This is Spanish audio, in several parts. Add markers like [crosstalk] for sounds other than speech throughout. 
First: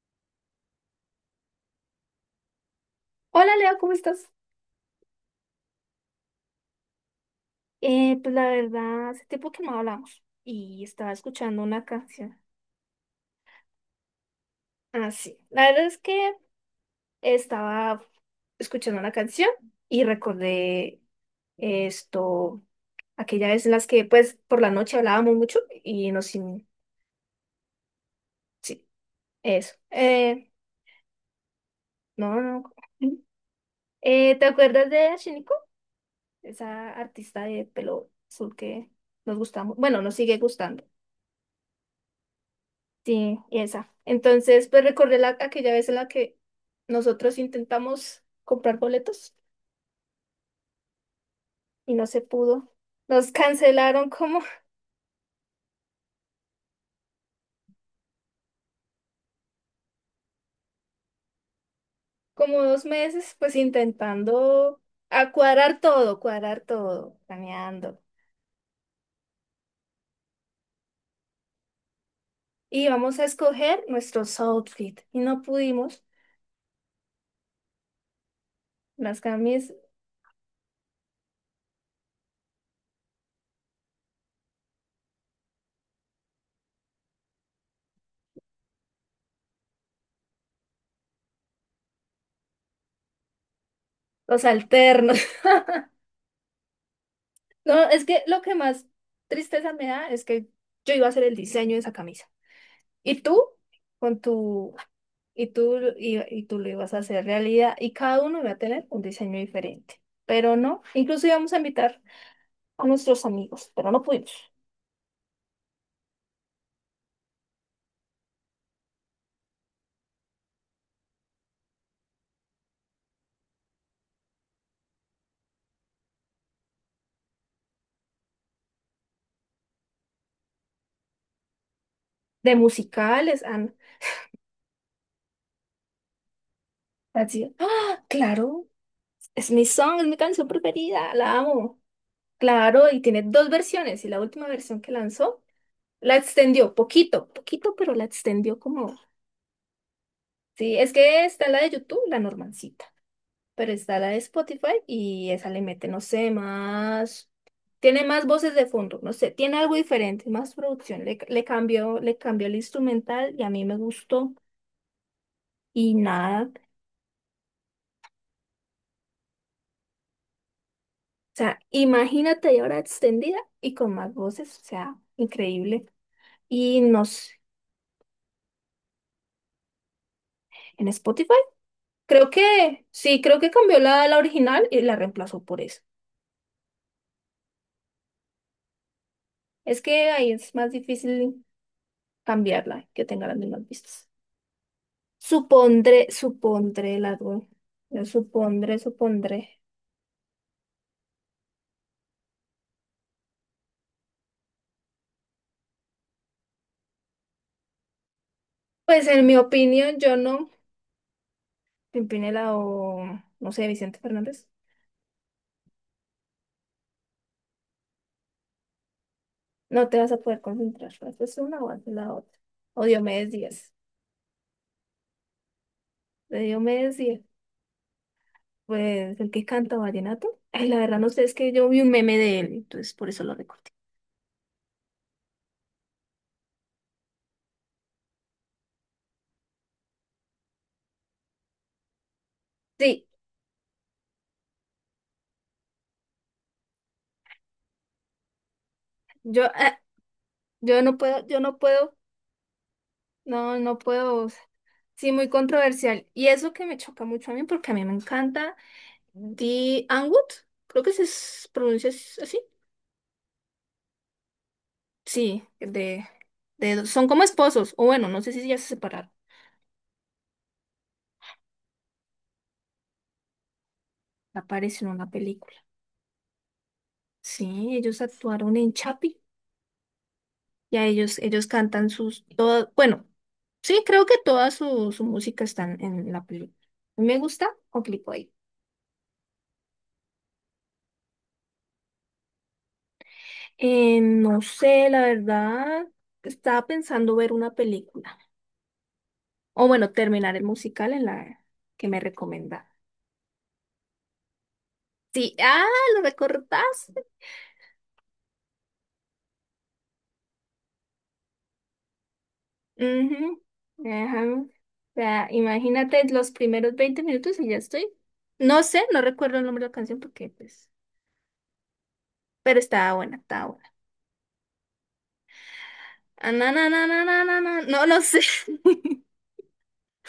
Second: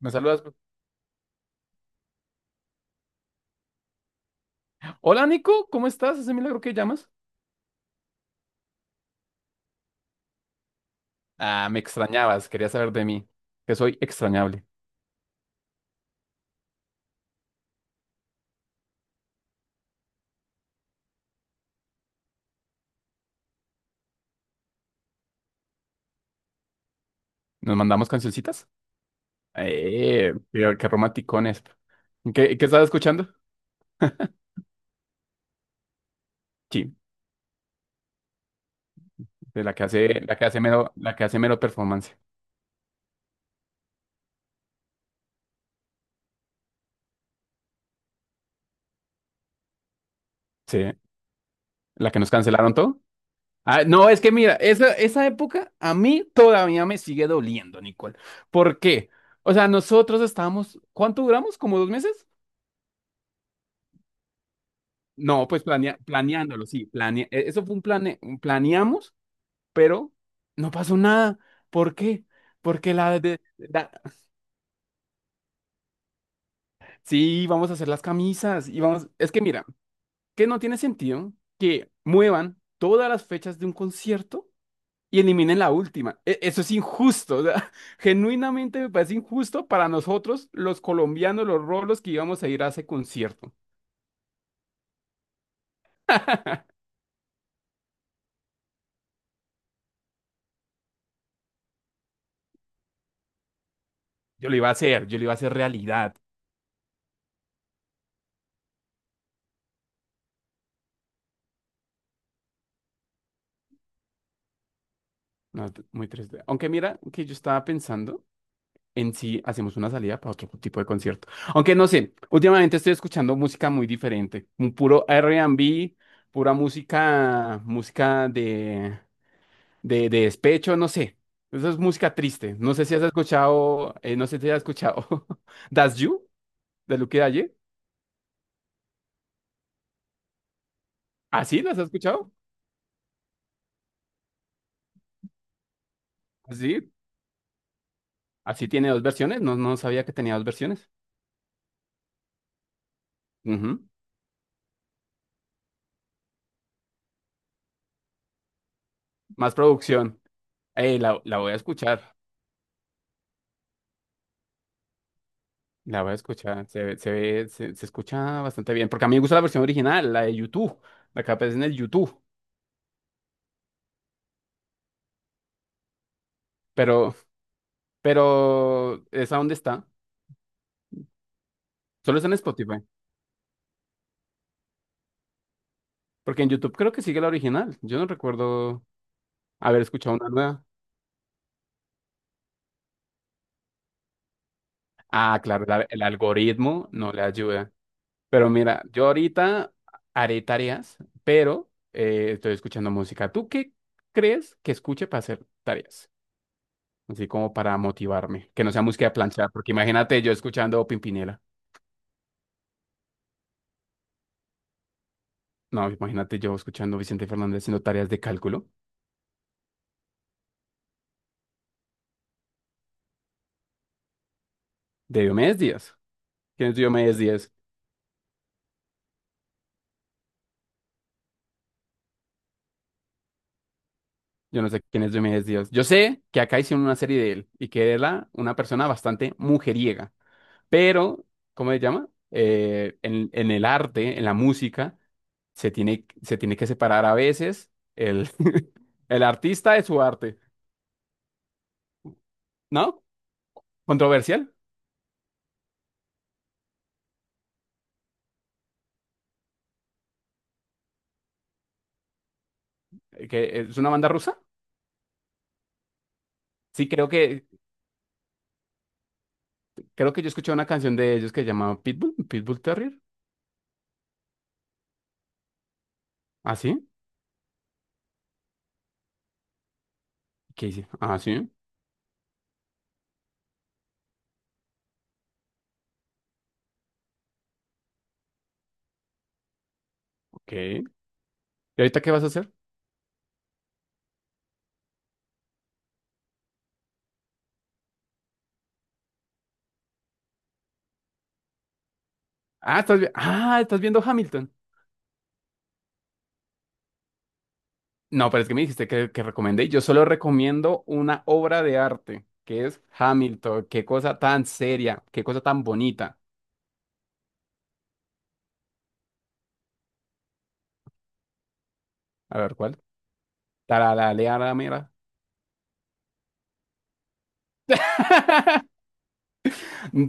Me saludas, pues. Hola Leo, ¿cómo estás? Hola, Nico, ¿cómo estás? Ese milagro que llamas. Pues la verdad, hace tiempo que no hablamos y estaba escuchando Ah, me una canción. extrañabas, quería saber de mí, que soy extrañable. Ah, sí. La verdad es que estaba escuchando una canción y recordé esto, aquella vez en las que pues por la noche hablábamos mucho y nos... ¿Nos mandamos cancioncitas? Sí, eso. Eh, qué, qué romanticones. No, ¿Qué, no. qué estás escuchando? ¿te acuerdas de Shiniko? Esa Sí, artista de pelo azul que nos de gustaba. Bueno, nos sigue gustando. La que hace mero performance. Sí, esa. Entonces, pues recordé aquella vez en la que nosotros intentamos comprar boletos Sí, y no la que se nos pudo. cancelaron todo. Nos Ah, no, cancelaron es que como, mira, [laughs] esa época a mí todavía me sigue doliendo, Nicole. ¿Por qué? O sea, nosotros estábamos, ¿cuánto duramos? ¿Como dos meses? como dos meses, pues intentando a No, pues cuadrar planeándolo, sí, todo, eso fue planeando. Un planeamos, pero no pasó nada. ¿Por qué? Y Porque íbamos la a de escoger la- nuestros outfits y no pudimos. sí, vamos a hacer las camisas y vamos, Las es que mira, camis, que no tiene sentido que muevan todas las fechas de un concierto y eliminen la última. Eso es injusto, o sea, [laughs] genuinamente me parece injusto para nosotros los colombianos, los rolos que íbamos a ir a ese concierto. los alternos. [laughs] [laughs] No, es que lo que más tristeza me da es que yo iba a hacer el diseño de esa camisa. ¿Y tú? Con Yo lo iba a tu... hacer, yo lo iba a y hacer tú, realidad. y, y tú lo ibas a hacer realidad y cada uno iba a tener un diseño diferente. Pero no, incluso íbamos a invitar a nuestros amigos, pero no pudimos. No, muy triste. Aunque mira que yo estaba pensando en si hacemos una salida para otro tipo de concierto. Aunque no sé, últimamente estoy escuchando música muy diferente. Un puro R&B pura música, música de despecho, no sé. Eso es música triste. De No sé si has musicales, han escuchado, [laughs] Das You de Luke así, Dalle. ah, claro, es mi song, es mi canción preferida, la ¿Así las amo. has escuchado? Claro, y tiene dos versiones y la última versión que lanzó la extendió Así, poquito, poquito, pero la extendió así tiene como, dos versiones. No, no sabía que tenía dos sí, versiones. es que está la de YouTube, la Normancita. Pero Ujú. está la de Spotify y esa le mete, no sé, más. Tiene más voces de fondo, no sé, Más tiene algo producción. diferente, más Eh, producción. La, la voy a escuchar. Le cambió el instrumental y a mí me gustó. Y La voy a nada, escuchar, o se escucha bastante bien, porque a mí me gusta la versión original, la de YouTube, la que aparece sea, en el YouTube, imagínate ahí ahora extendida y con más voces, o sea, increíble. Y no pero, sé, pero, ¿esa dónde está? en Spotify, Solo creo está en Spotify, que sí, creo que cambió la original y la reemplazó por esa. porque en YouTube creo que sigue la original, yo no recuerdo Es haber que escuchado una ahí es nueva. más difícil cambiarla, que tenga las mismas vistas. Ah, claro, el Supondré, algoritmo supondré no la le duda. ayuda, Yo pero supondré, mira, yo supondré. ahorita haré tareas, pero estoy escuchando música. ¿Tú qué crees que escuche para hacer tareas? Así como para motivarme, que no sea música Pues de en mi planchar, porque opinión, yo imagínate yo no. escuchando Pimpinela, Pimpinela o, no sé, Vicente Fernández. no, imagínate yo escuchando Vicente Fernández haciendo tareas de cálculo No te vas a poder concentrar. Es una o haces la otra. O Diomedes Díaz. de Diomedes Díaz. De ¿Quién es Diomedes Diomedes Díaz. Díaz? Pues el que canta vallenato. Ay, la verdad no sé, es que yo vi un meme de él, entonces por eso lo recordé. Yo no sé quién es Diomedes Díaz. Yo sé que acá hicieron una serie de él y que era una persona bastante mujeriega, pero, ¿cómo se llama? Eh, Sí, en, en el arte, en la música, se tiene que separar a veces el, [laughs] el yo, artista ah, de su arte, yo no puedo, ¿no? no, no puedo. O sea, Controversial, sí, muy controversial. Y eso que me choca mucho a mí, porque a mí me encanta. The Anwood, creo que pronuncia así. Que es una banda rusa. Sí, de, Sí, son creo como que esposos, o bueno, no sé si ya se separaron. Creo que yo escuché una canción de ellos que se llamaba Pitbull, Pitbull Terrier. Apareció en una película. ¿Ah, sí? Sí, ellos actuaron en Chapi ¿Qué y a hice? ellos, Ah, ellos sí, cantan sus, todas, bueno, sí, creo que toda su música está en la película. Me gusta o clico ahí. ok. ¿Y ahorita qué vas a hacer? No sé, la verdad, estaba pensando ver una película. O bueno, terminar el musical en la que me recomendaron. Ah, estás viendo Hamilton. Sí, ah, lo recordás. No, pero es que me dijiste que, recomendé. Yo solo recomiendo una obra de arte, que es Ujú, Hamilton. Qué cosa ajá. tan O seria, qué sea, cosa tan imagínate bonita. los primeros 20 minutos y ya estoy. No sé, no recuerdo el nombre de la canción porque, pues, A ver, pero ¿cuál? estaba buena, estaba buena. Taralaleara, mira. Ah, na, na, na, na, na, na, na. No, no sé. [laughs] [laughs]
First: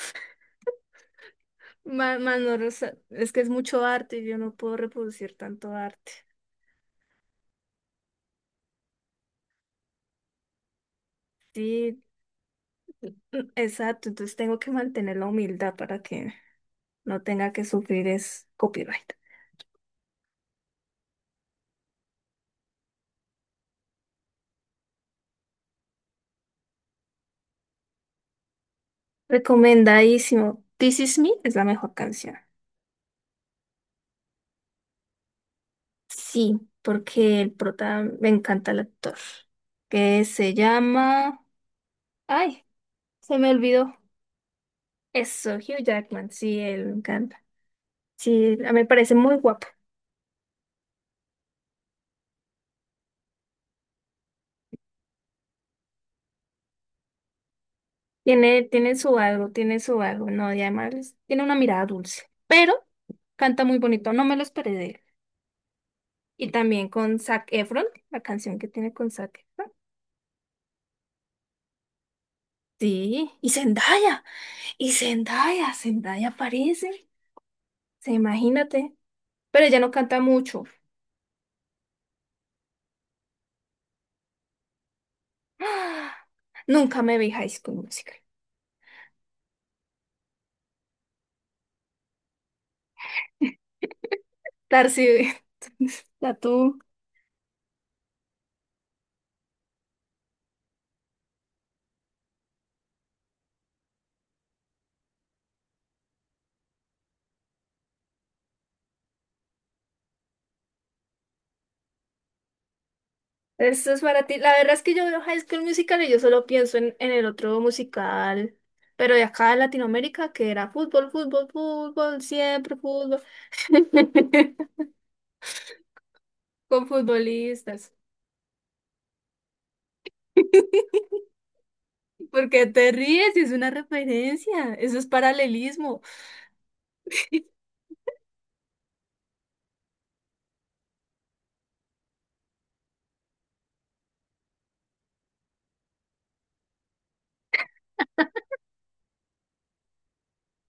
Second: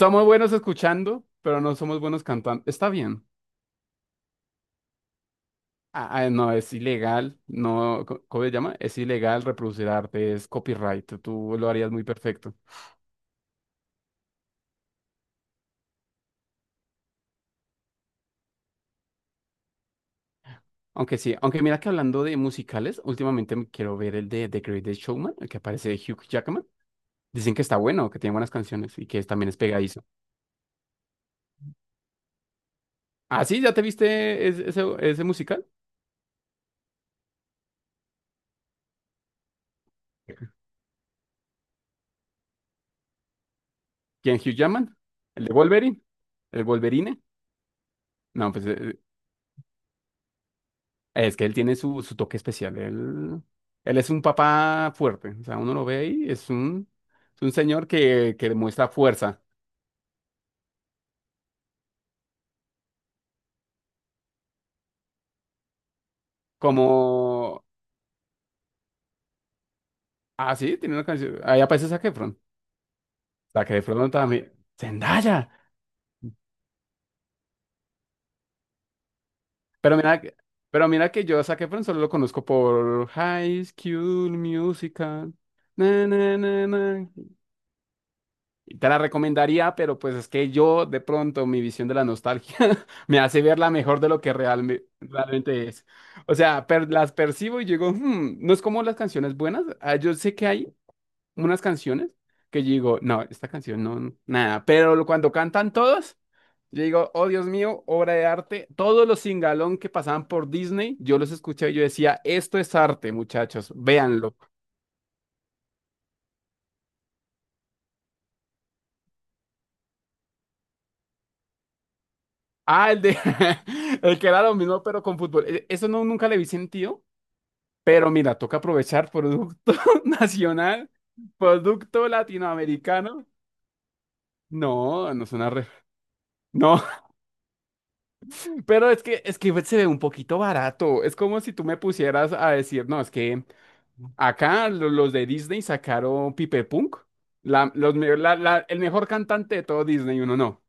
Somos buenos escuchando, pero no somos Más, buenos más no, cantando. lo Está sé. bien. Es que es mucho arte y yo no puedo reproducir tanto arte. Ah, ah, no, es ilegal, no, ¿cómo se llama? Es ilegal reproducir arte, es copyright, tú lo harías Sí, muy perfecto. Exacto. Entonces tengo que mantener la humildad para que no tenga que sufrir es copyright. Aunque sí, aunque mira que hablando de musicales, últimamente me quiero ver el de The Greatest Showman, el que aparece de Hugh Jackman. Dicen que está bueno, que tiene buenas canciones y que también es pegadizo. Recomendadísimo. This Is Me es la mejor canción. Ah, sí, ¿ya te viste ese musical? Sí, porque el prota me encanta el actor, que se llama... Ay, se me olvidó. ¿Quién Hugh Jackman? ¿El de Eso, Hugh Wolverine? Jackman, sí, ¿El él me Wolverine? encanta. No, Sí, pues a mí me parece muy guapo. es que él tiene su toque especial. Él es un papá fuerte. O sea, uno lo ve y es un señor que Tiene, demuestra fuerza. Tiene su algo, no, y además tiene una mirada dulce, pero canta muy bonito, no me lo esperé de él. Y Como. también con Zac Efron, la canción que tiene con Zac Efron. Ah, sí, tiene una canción. Ahí aparece Zac Efron. Sí, Zac Efron también. y ¡Zendaya! Zendaya, Zendaya aparece, se imagínate, pero ella no Pero mira, canta que- mucho. pero mira que yo a Zac Efron solo lo conozco por High School Musical. Na, [gasps] na, na, Nunca na. me vi High School Musical. Te la recomendaría, pero pues es que yo de pronto mi visión de la nostalgia [laughs] me hace verla mejor de lo que realme- Tarsi, realmente es. [laughs] La O sea, tú. Las percibo y digo, "Hmm", no es como las canciones buenas. Ah, yo sé que hay unas canciones que yo digo, no, esta canción no, no, nada, pero cuando cantan todos, yo digo, oh Dios mío, obra de arte. Todos los singalón que pasaban por Disney, yo los escuché y yo decía, esto es arte, muchachos, Esto es para véanlo. ti. La verdad es que yo veo High School Musical y yo solo pienso en el otro musical, pero de acá de Latinoamérica, que era fútbol, fútbol, fútbol, siempre Ah, el de fútbol. [laughs] [laughs] el que era lo mismo, pero con fútbol. Eso no, nunca le vi Con sentido. futbolistas. Pero mira, toca aprovechar producto [laughs] [laughs] nacional, producto ¿Por qué te latinoamericano. ríes? Es una referencia. Eso es No, no es una re... paralelismo. No, [laughs] [laughs] pero es que se ve un poquito barato. Es como si tú me pusieras a decir, no, es que acá los de Disney sacaron Pipe Punk, la, los, me- la- la- el mejor cantante de todo Disney, y uno no.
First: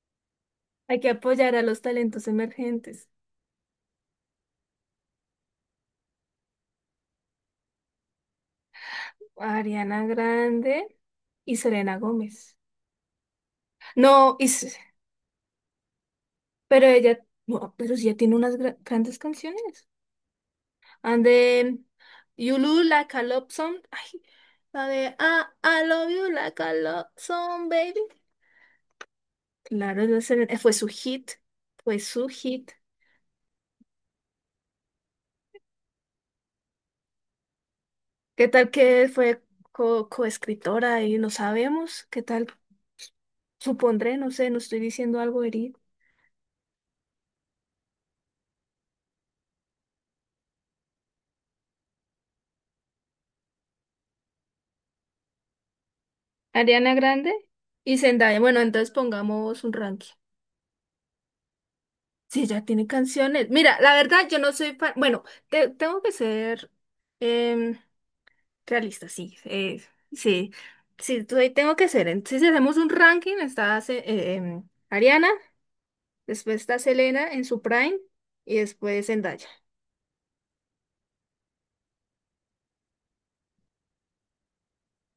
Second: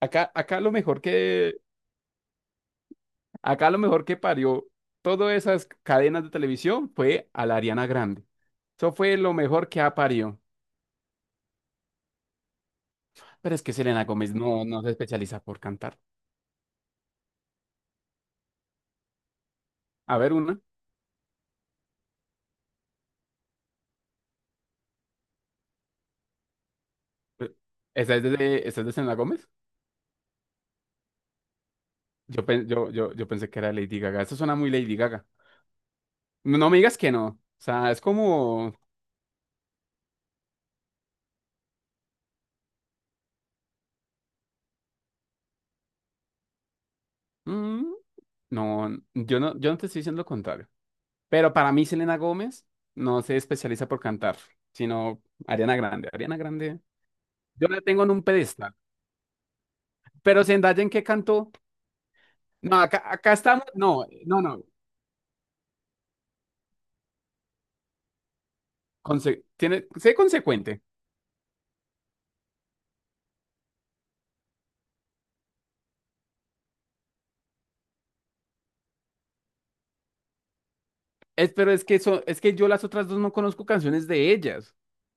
Acá, acá lo Hay mejor que apoyar que, a los talentos emergentes. acá lo mejor que parió todas esas cadenas de televisión fue a la Ariana Grande. Eso fue lo mejor que ha Ariana parido. Grande y Selena Gómez. Pero es que Selena Gómez No, y no, S- no se especializa por cantar. Pero ella, no, pero sí, ella tiene unas grandes canciones. A ver, una. And de Yulu Like a Love Song. Ay, la de ah, I Love You Like a Love Song, baby. ¿Esa es de Selena Gómez? Claro, fue su hit. Fue su Yo, pen- hit. yo, yo, yo pensé que era Lady Gaga. Eso suena muy Lady Gaga. No, no me digas que no. O sea, es ¿Qué tal como... que fue coescritora y no sabemos? ¿Qué tal? Supondré, no sé, no estoy diciendo algo herido. mm, no, no, yo no te estoy diciendo lo contrario. Pero para mí Selena Gómez no se especializa por cantar, sino Ariana Grande. Ariana Grande. Ariana Grande Yo la y tengo en un Zendaya. Bueno, pedestal. entonces pongamos un ranking. Pero Zendaya, ¿en qué cantó? Sí, ya No, tiene acá canciones. estamos... Mira, la No, verdad, yo no, no no. soy fan. Bueno, tengo que ser em, realista, sí. Conse- tiene, sé Sí, consecuente. sí, tengo que ser. Entonces, si hacemos un ranking, está Ariana, después está Selena en su prime y después Zendaya. Es, pero es que eso, es que yo las otras dos no conozco canciones de ellas.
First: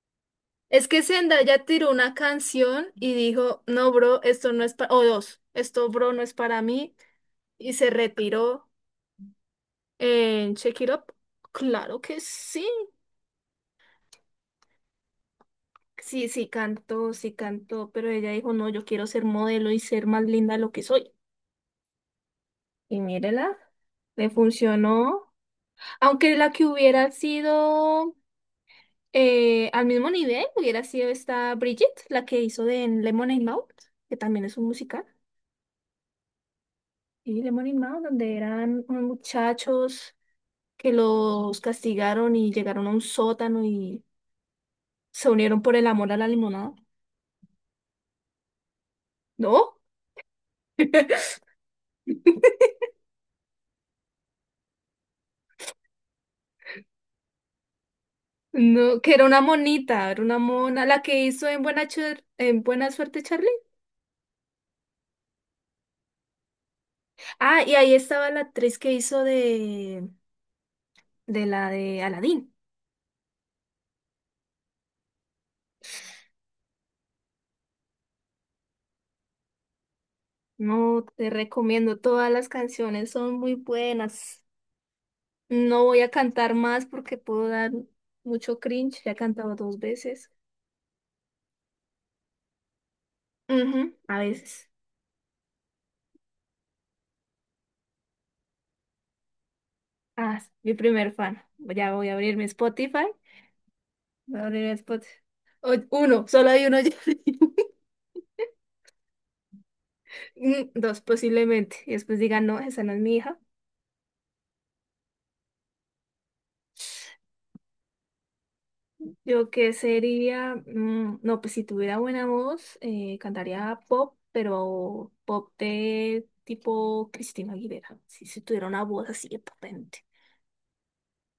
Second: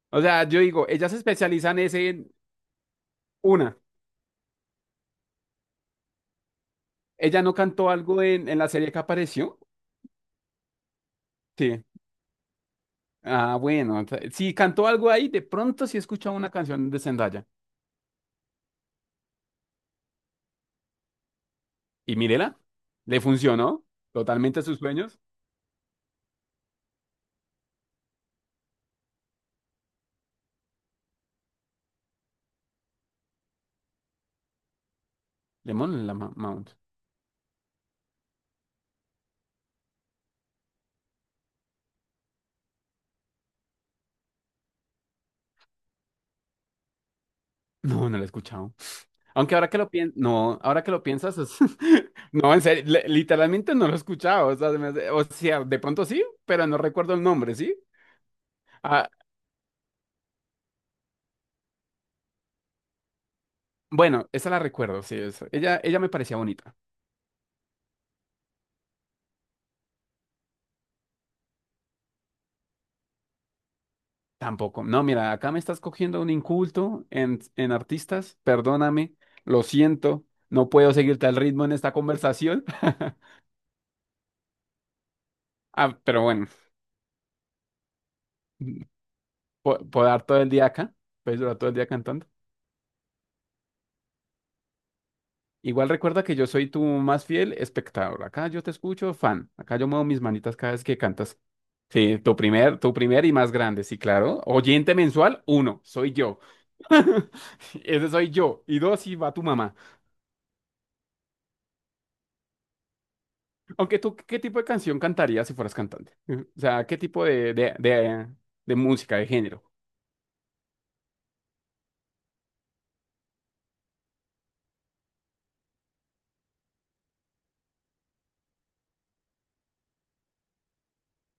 O sea, yo Es digo, que ellas se Zendaya especializan tiró es una en canción y dijo, una. no, bro, esto no es para... O dos, esto, bro, no es para mí. ¿Ella no Y se cantó algo en la retiró serie que apareció? en Shake It Up. Sí. Claro que sí. Ah, bueno. Si cantó algo ahí, de pronto sí Sí, escucha una canción de sí Zendaya. cantó, pero ella dijo, no, yo quiero ser modelo y ser más linda de lo que soy. Y mírela, Y le mírela, funcionó le totalmente a sus sueños. funcionó. Aunque la que hubiera sido al mismo nivel, hubiera sido esta Bridget, la que hizo de en Lemonade Mouth, que también es un musical. Lemon la Mount. Y Lemonade Mouth, donde eran unos muchachos que los castigaron y llegaron a un sótano y se unieron por el amor a la limonada. No, no la he escuchado. Aunque ahora que ¿No? lo piensas, no, ahora que lo piensas, [laughs] no, en serio, literalmente no lo he escuchado. O sea, de pronto sí, pero no recuerdo el nombre, ¿sí? No, Ah, que era una monita, era una mona, la que hizo en Buena, en Buena Suerte, Charlie. bueno, esa la recuerdo, sí. Ella me parecía bonita. Ah, y ahí estaba la actriz que hizo de la de Aladdin. Tampoco. No, mira, acá me estás cogiendo un inculto en artistas. Perdóname, lo siento. No puedo No, seguirte te al ritmo en esta recomiendo, todas las conversación. [laughs] canciones son muy buenas. No Ah, voy a pero bueno, cantar más porque puedo dar mucho cringe, ya he cantado dos puedo dar veces. todo el día acá. Puedes durar todo el día cantando. Ujú, a veces. Igual recuerda que yo soy tu más fiel espectador. Acá yo te escucho, fan. Acá yo muevo mis Ah, sí, manitas cada mi vez que primer cantas. fan. Ya voy a Sí, abrir tu mi primer, tu Spotify. primer y más grande, sí, Voy claro. a abrir mi Oyente Spotify. mensual, O- uno, soy Uno, yo. solo hay uno. [laughs] [laughs] Ese soy yo. Y dos, y va tu mamá. Dos posiblemente. Y después digan, no, esa no es mi hija. Aunque tú, ¿qué tipo de canción cantarías si fueras cantante? O sea, ¿qué tipo de música, de Yo género? qué sería, mm, no, pues si tuviera buena voz, cantaría pop, pero pop de tipo Cristina Aguilera. Si tuviera una voz así de potente.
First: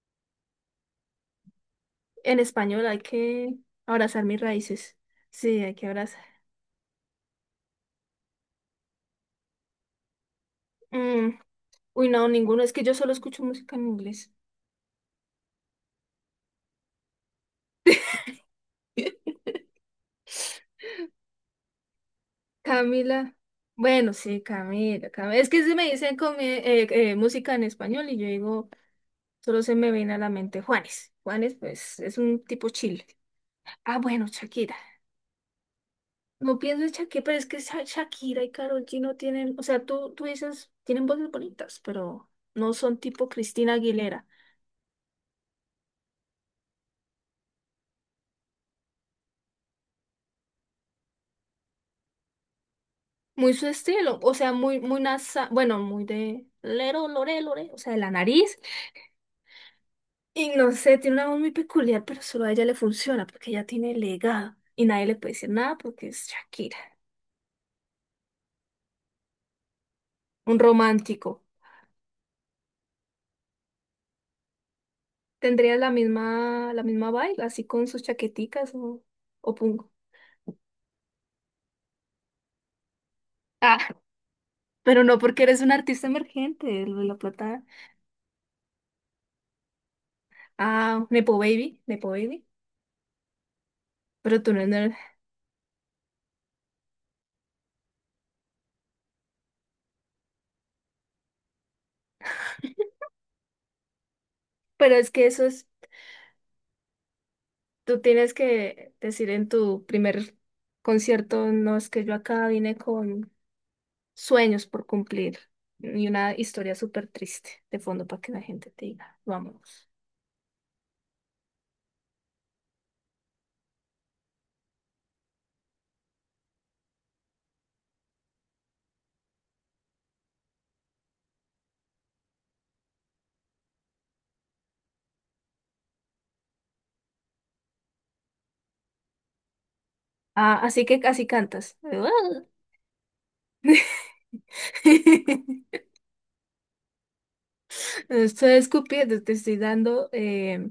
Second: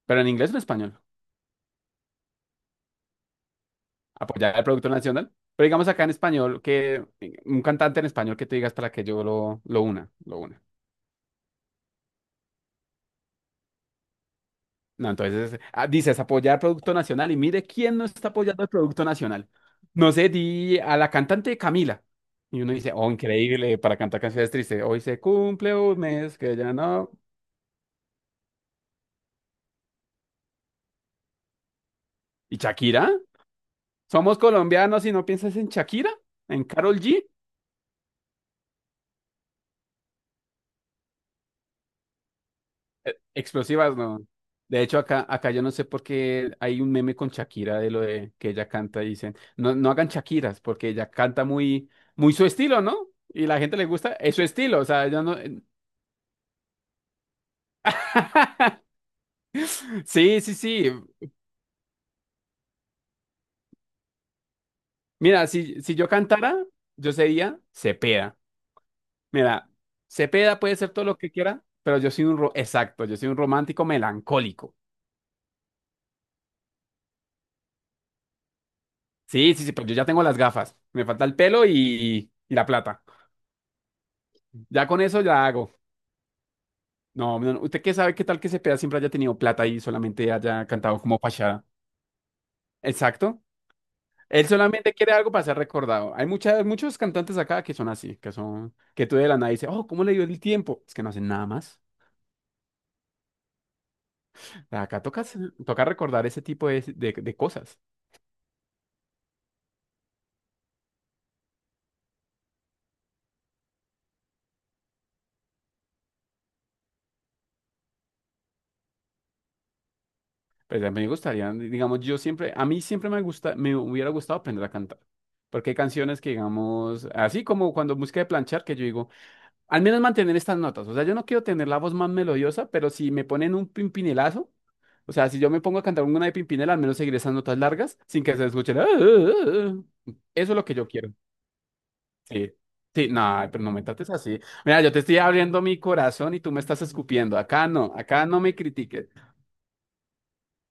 Pero en inglés o en español. En español hay que abrazar mis Apoyar el producto raíces. nacional. Sí, Pero hay que digamos acá en abrazar. español, que un cantante en español que te digas para que yo lo una. Mm, uy, no, ninguno. Es que yo solo escucho música en inglés. No, entonces dices apoyar producto nacional y mire quién no está apoyando el producto nacional. No sé, di a la cantante Camila. Y uno dice, oh, Camila. increíble, para Bueno, cantar sí, canciones tristes. Hoy Camila, se Camila. Es que si cumple me un dicen mes que ya no. Música en español y yo digo... Solo se me viene a la mente Juanes. Juanes, pues, es un ¿Y tipo chill. Shakira? Ah, bueno, ¿Somos Shakira. colombianos y no piensas en Shakira? No ¿En pienso en Karol Shakira, G? pero es que Shakira y Karol G no tienen, o sea, tú dices, tienen voces bonitas, pero no son tipo Cristina Explosivas, Aguilera. no. De hecho, acá yo no sé por qué hay un meme con Shakira de lo de que ella canta y dicen, no, no hagan Shakiras, porque ella canta muy, muy su estilo, ¿no? Y Muy la su gente le gusta, estilo, o es su sea, estilo, muy, o muy sea, yo no. nasa, bueno, muy de lero, lore, lore, o sea, de la nariz. [laughs] Sí, Y sí, no sí. sé, tiene una voz muy peculiar, pero solo a ella le funciona, porque ella tiene legado. Y nadie le puede Mira, decir nada si porque yo es cantara, Shakira. yo sería Cepeda. Mira, Un Cepeda puede ser todo lo romántico. que quiera, pero yo soy un, ro- exacto, yo soy un romántico melancólico. ¿Tendrías la misma vibe, así con sus chaqueticas o Sí, sí, sí, pero pungo? yo ya tengo las gafas. Me falta el pelo y la plata. Ah, [laughs] Ya con pero no eso porque ya eres hago. un artista emergente, lo de la No, no, no, plata. ¿usted qué sabe qué tal que Cepeda siempre haya tenido plata y solamente haya cantado Ah, como Nepo fachada? Baby, Nepo Baby. Exacto. Pero Él tú no solamente eres. quiere algo para ser recordado. Hay muchas, muchos cantantes acá que son así, que tú de la nada dices, oh, ¿cómo le dio el tiempo? Es que no hacen nada más. Pero Acá es que tocas, eso es, toca recordar ese tipo de cosas. tú tienes que decir en tu primer concierto, no es que yo acá vine con sueños por cumplir y una historia súper triste de fondo para que la gente te diga, vámonos. Pues a mí me gustaría, digamos, a mí siempre me gusta, me hubiera gustado aprender a cantar. Porque hay canciones que, digamos, así como cuando música de planchar, que yo digo, al menos mantener estas notas. O sea, yo no quiero tener la voz más melodiosa, pero si me ponen un pimpinelazo, o sea, si yo me pongo a cantar una de Pimpinela, al menos seguir esas notas largas sin que se escuchen. "Ah, ah, ah". Eso es Ah, lo que así yo que quiero. así cantas. Sí. Sí, no, pero no me trates así. Mira, yo te estoy abriendo mi [laughs] corazón y tú me estás escupiendo. Acá no Estoy me critiques. escupiendo, te estoy dando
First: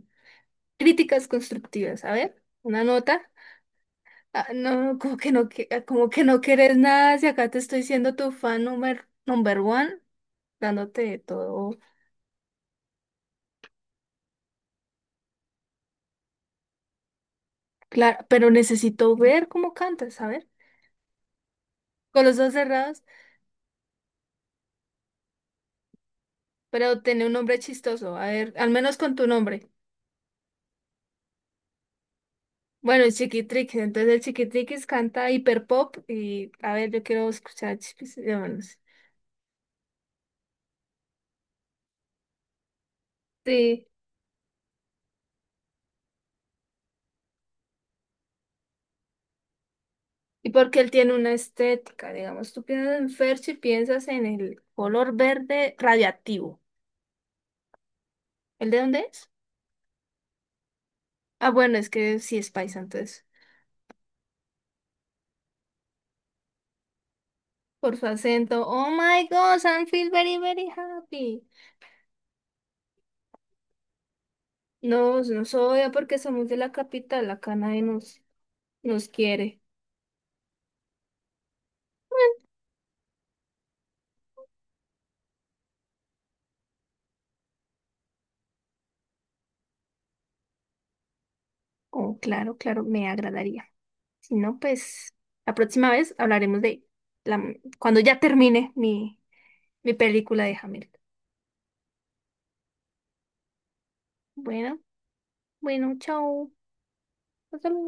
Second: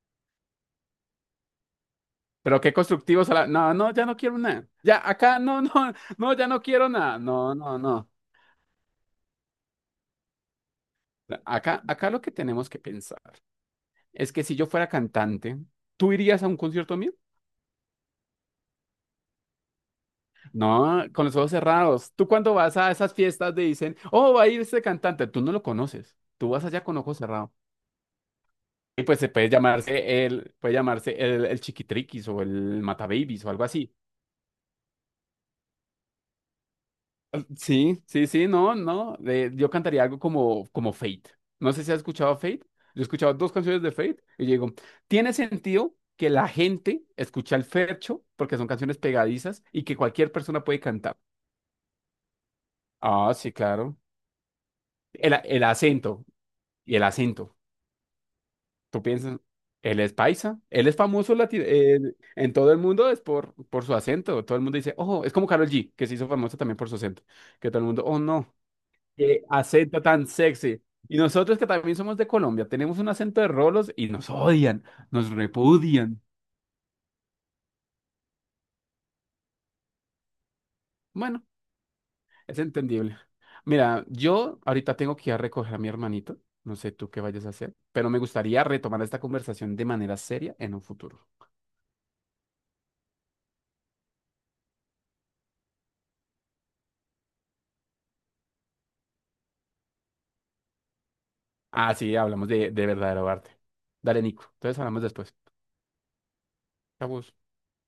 críticas constructivas. A ver, Pero qué una nota. constructivos a la... No, no, ya no quiero Ah, nada. no, Ya, como que acá, no, no, no, como [laughs] que no, no ya no quieres quiero nada, nada. si acá No, te no, estoy no. siendo tu fan number, number one, dándote todo Acá lo que tenemos que pensar es que si yo fuera cantante, ¿tú irías a un concierto mío? claro, pero necesito ver cómo cantas, a ver, No, con los ojos cerrados. con Tú los dos cuando vas a cerrados, esas fiestas te dicen, oh, va a ir este cantante. Tú no lo conoces. Tú vas allá con pero ojos tiene un cerrados. nombre chistoso, a ver, al menos Y con pues tu se puede nombre. llamarse el, puede llamarse el, el Chiquitriquis o el Bueno, el Matababies o algo Chiquitriquis, así. entonces el Chiquitriquis canta hiperpop y a ver, yo quiero escuchar Sí, sí, sí, no, Chiquitriquis, no. Yo cantaría algo como Fate. No sé si has escuchado Fate. Yo he escuchado dos canciones sí. de Fate y yo digo, tiene sentido que la gente escucha el fercho porque son canciones pegadizas y que cualquier Y persona porque puede él tiene cantar. una estética, digamos, tú piensas en Ah, sí, Ferchi, claro. piensas en el color El verde acento radiactivo. y el acento. ¿El de dónde Tú es? piensas, él es paisa, él es famoso Ah, bueno, es que sí es en todo el paisa, mundo es entonces, por, su acento. Todo el mundo dice, oh, es como Karol G, que se hizo famosa también por su acento. Que todo el por mundo, su oh, no. acento. Oh my Qué God, I acento feel tan very, very sexy. Y happy. nosotros que también somos de Colombia, tenemos un acento de rolos y nos odian, No, nos no soy ah, porque repudian. somos de la capital, acá nadie nos, nos quiere. Bueno, es entendible. Mira, yo ahorita tengo que ir a recoger a mi hermanito. No sé tú qué vayas a hacer, pero me gustaría retomar esta conversación de manera seria en un futuro. Oh, claro, claro, me agradaría. Si no, pues la próxima vez hablaremos de la, cuando ya termine mi, mi película de Hamilton. Ah, sí, hablamos de verdadero arte. Dale, Nico. Bueno, Entonces hablamos después. bueno, chao. Chau. Hasta luego.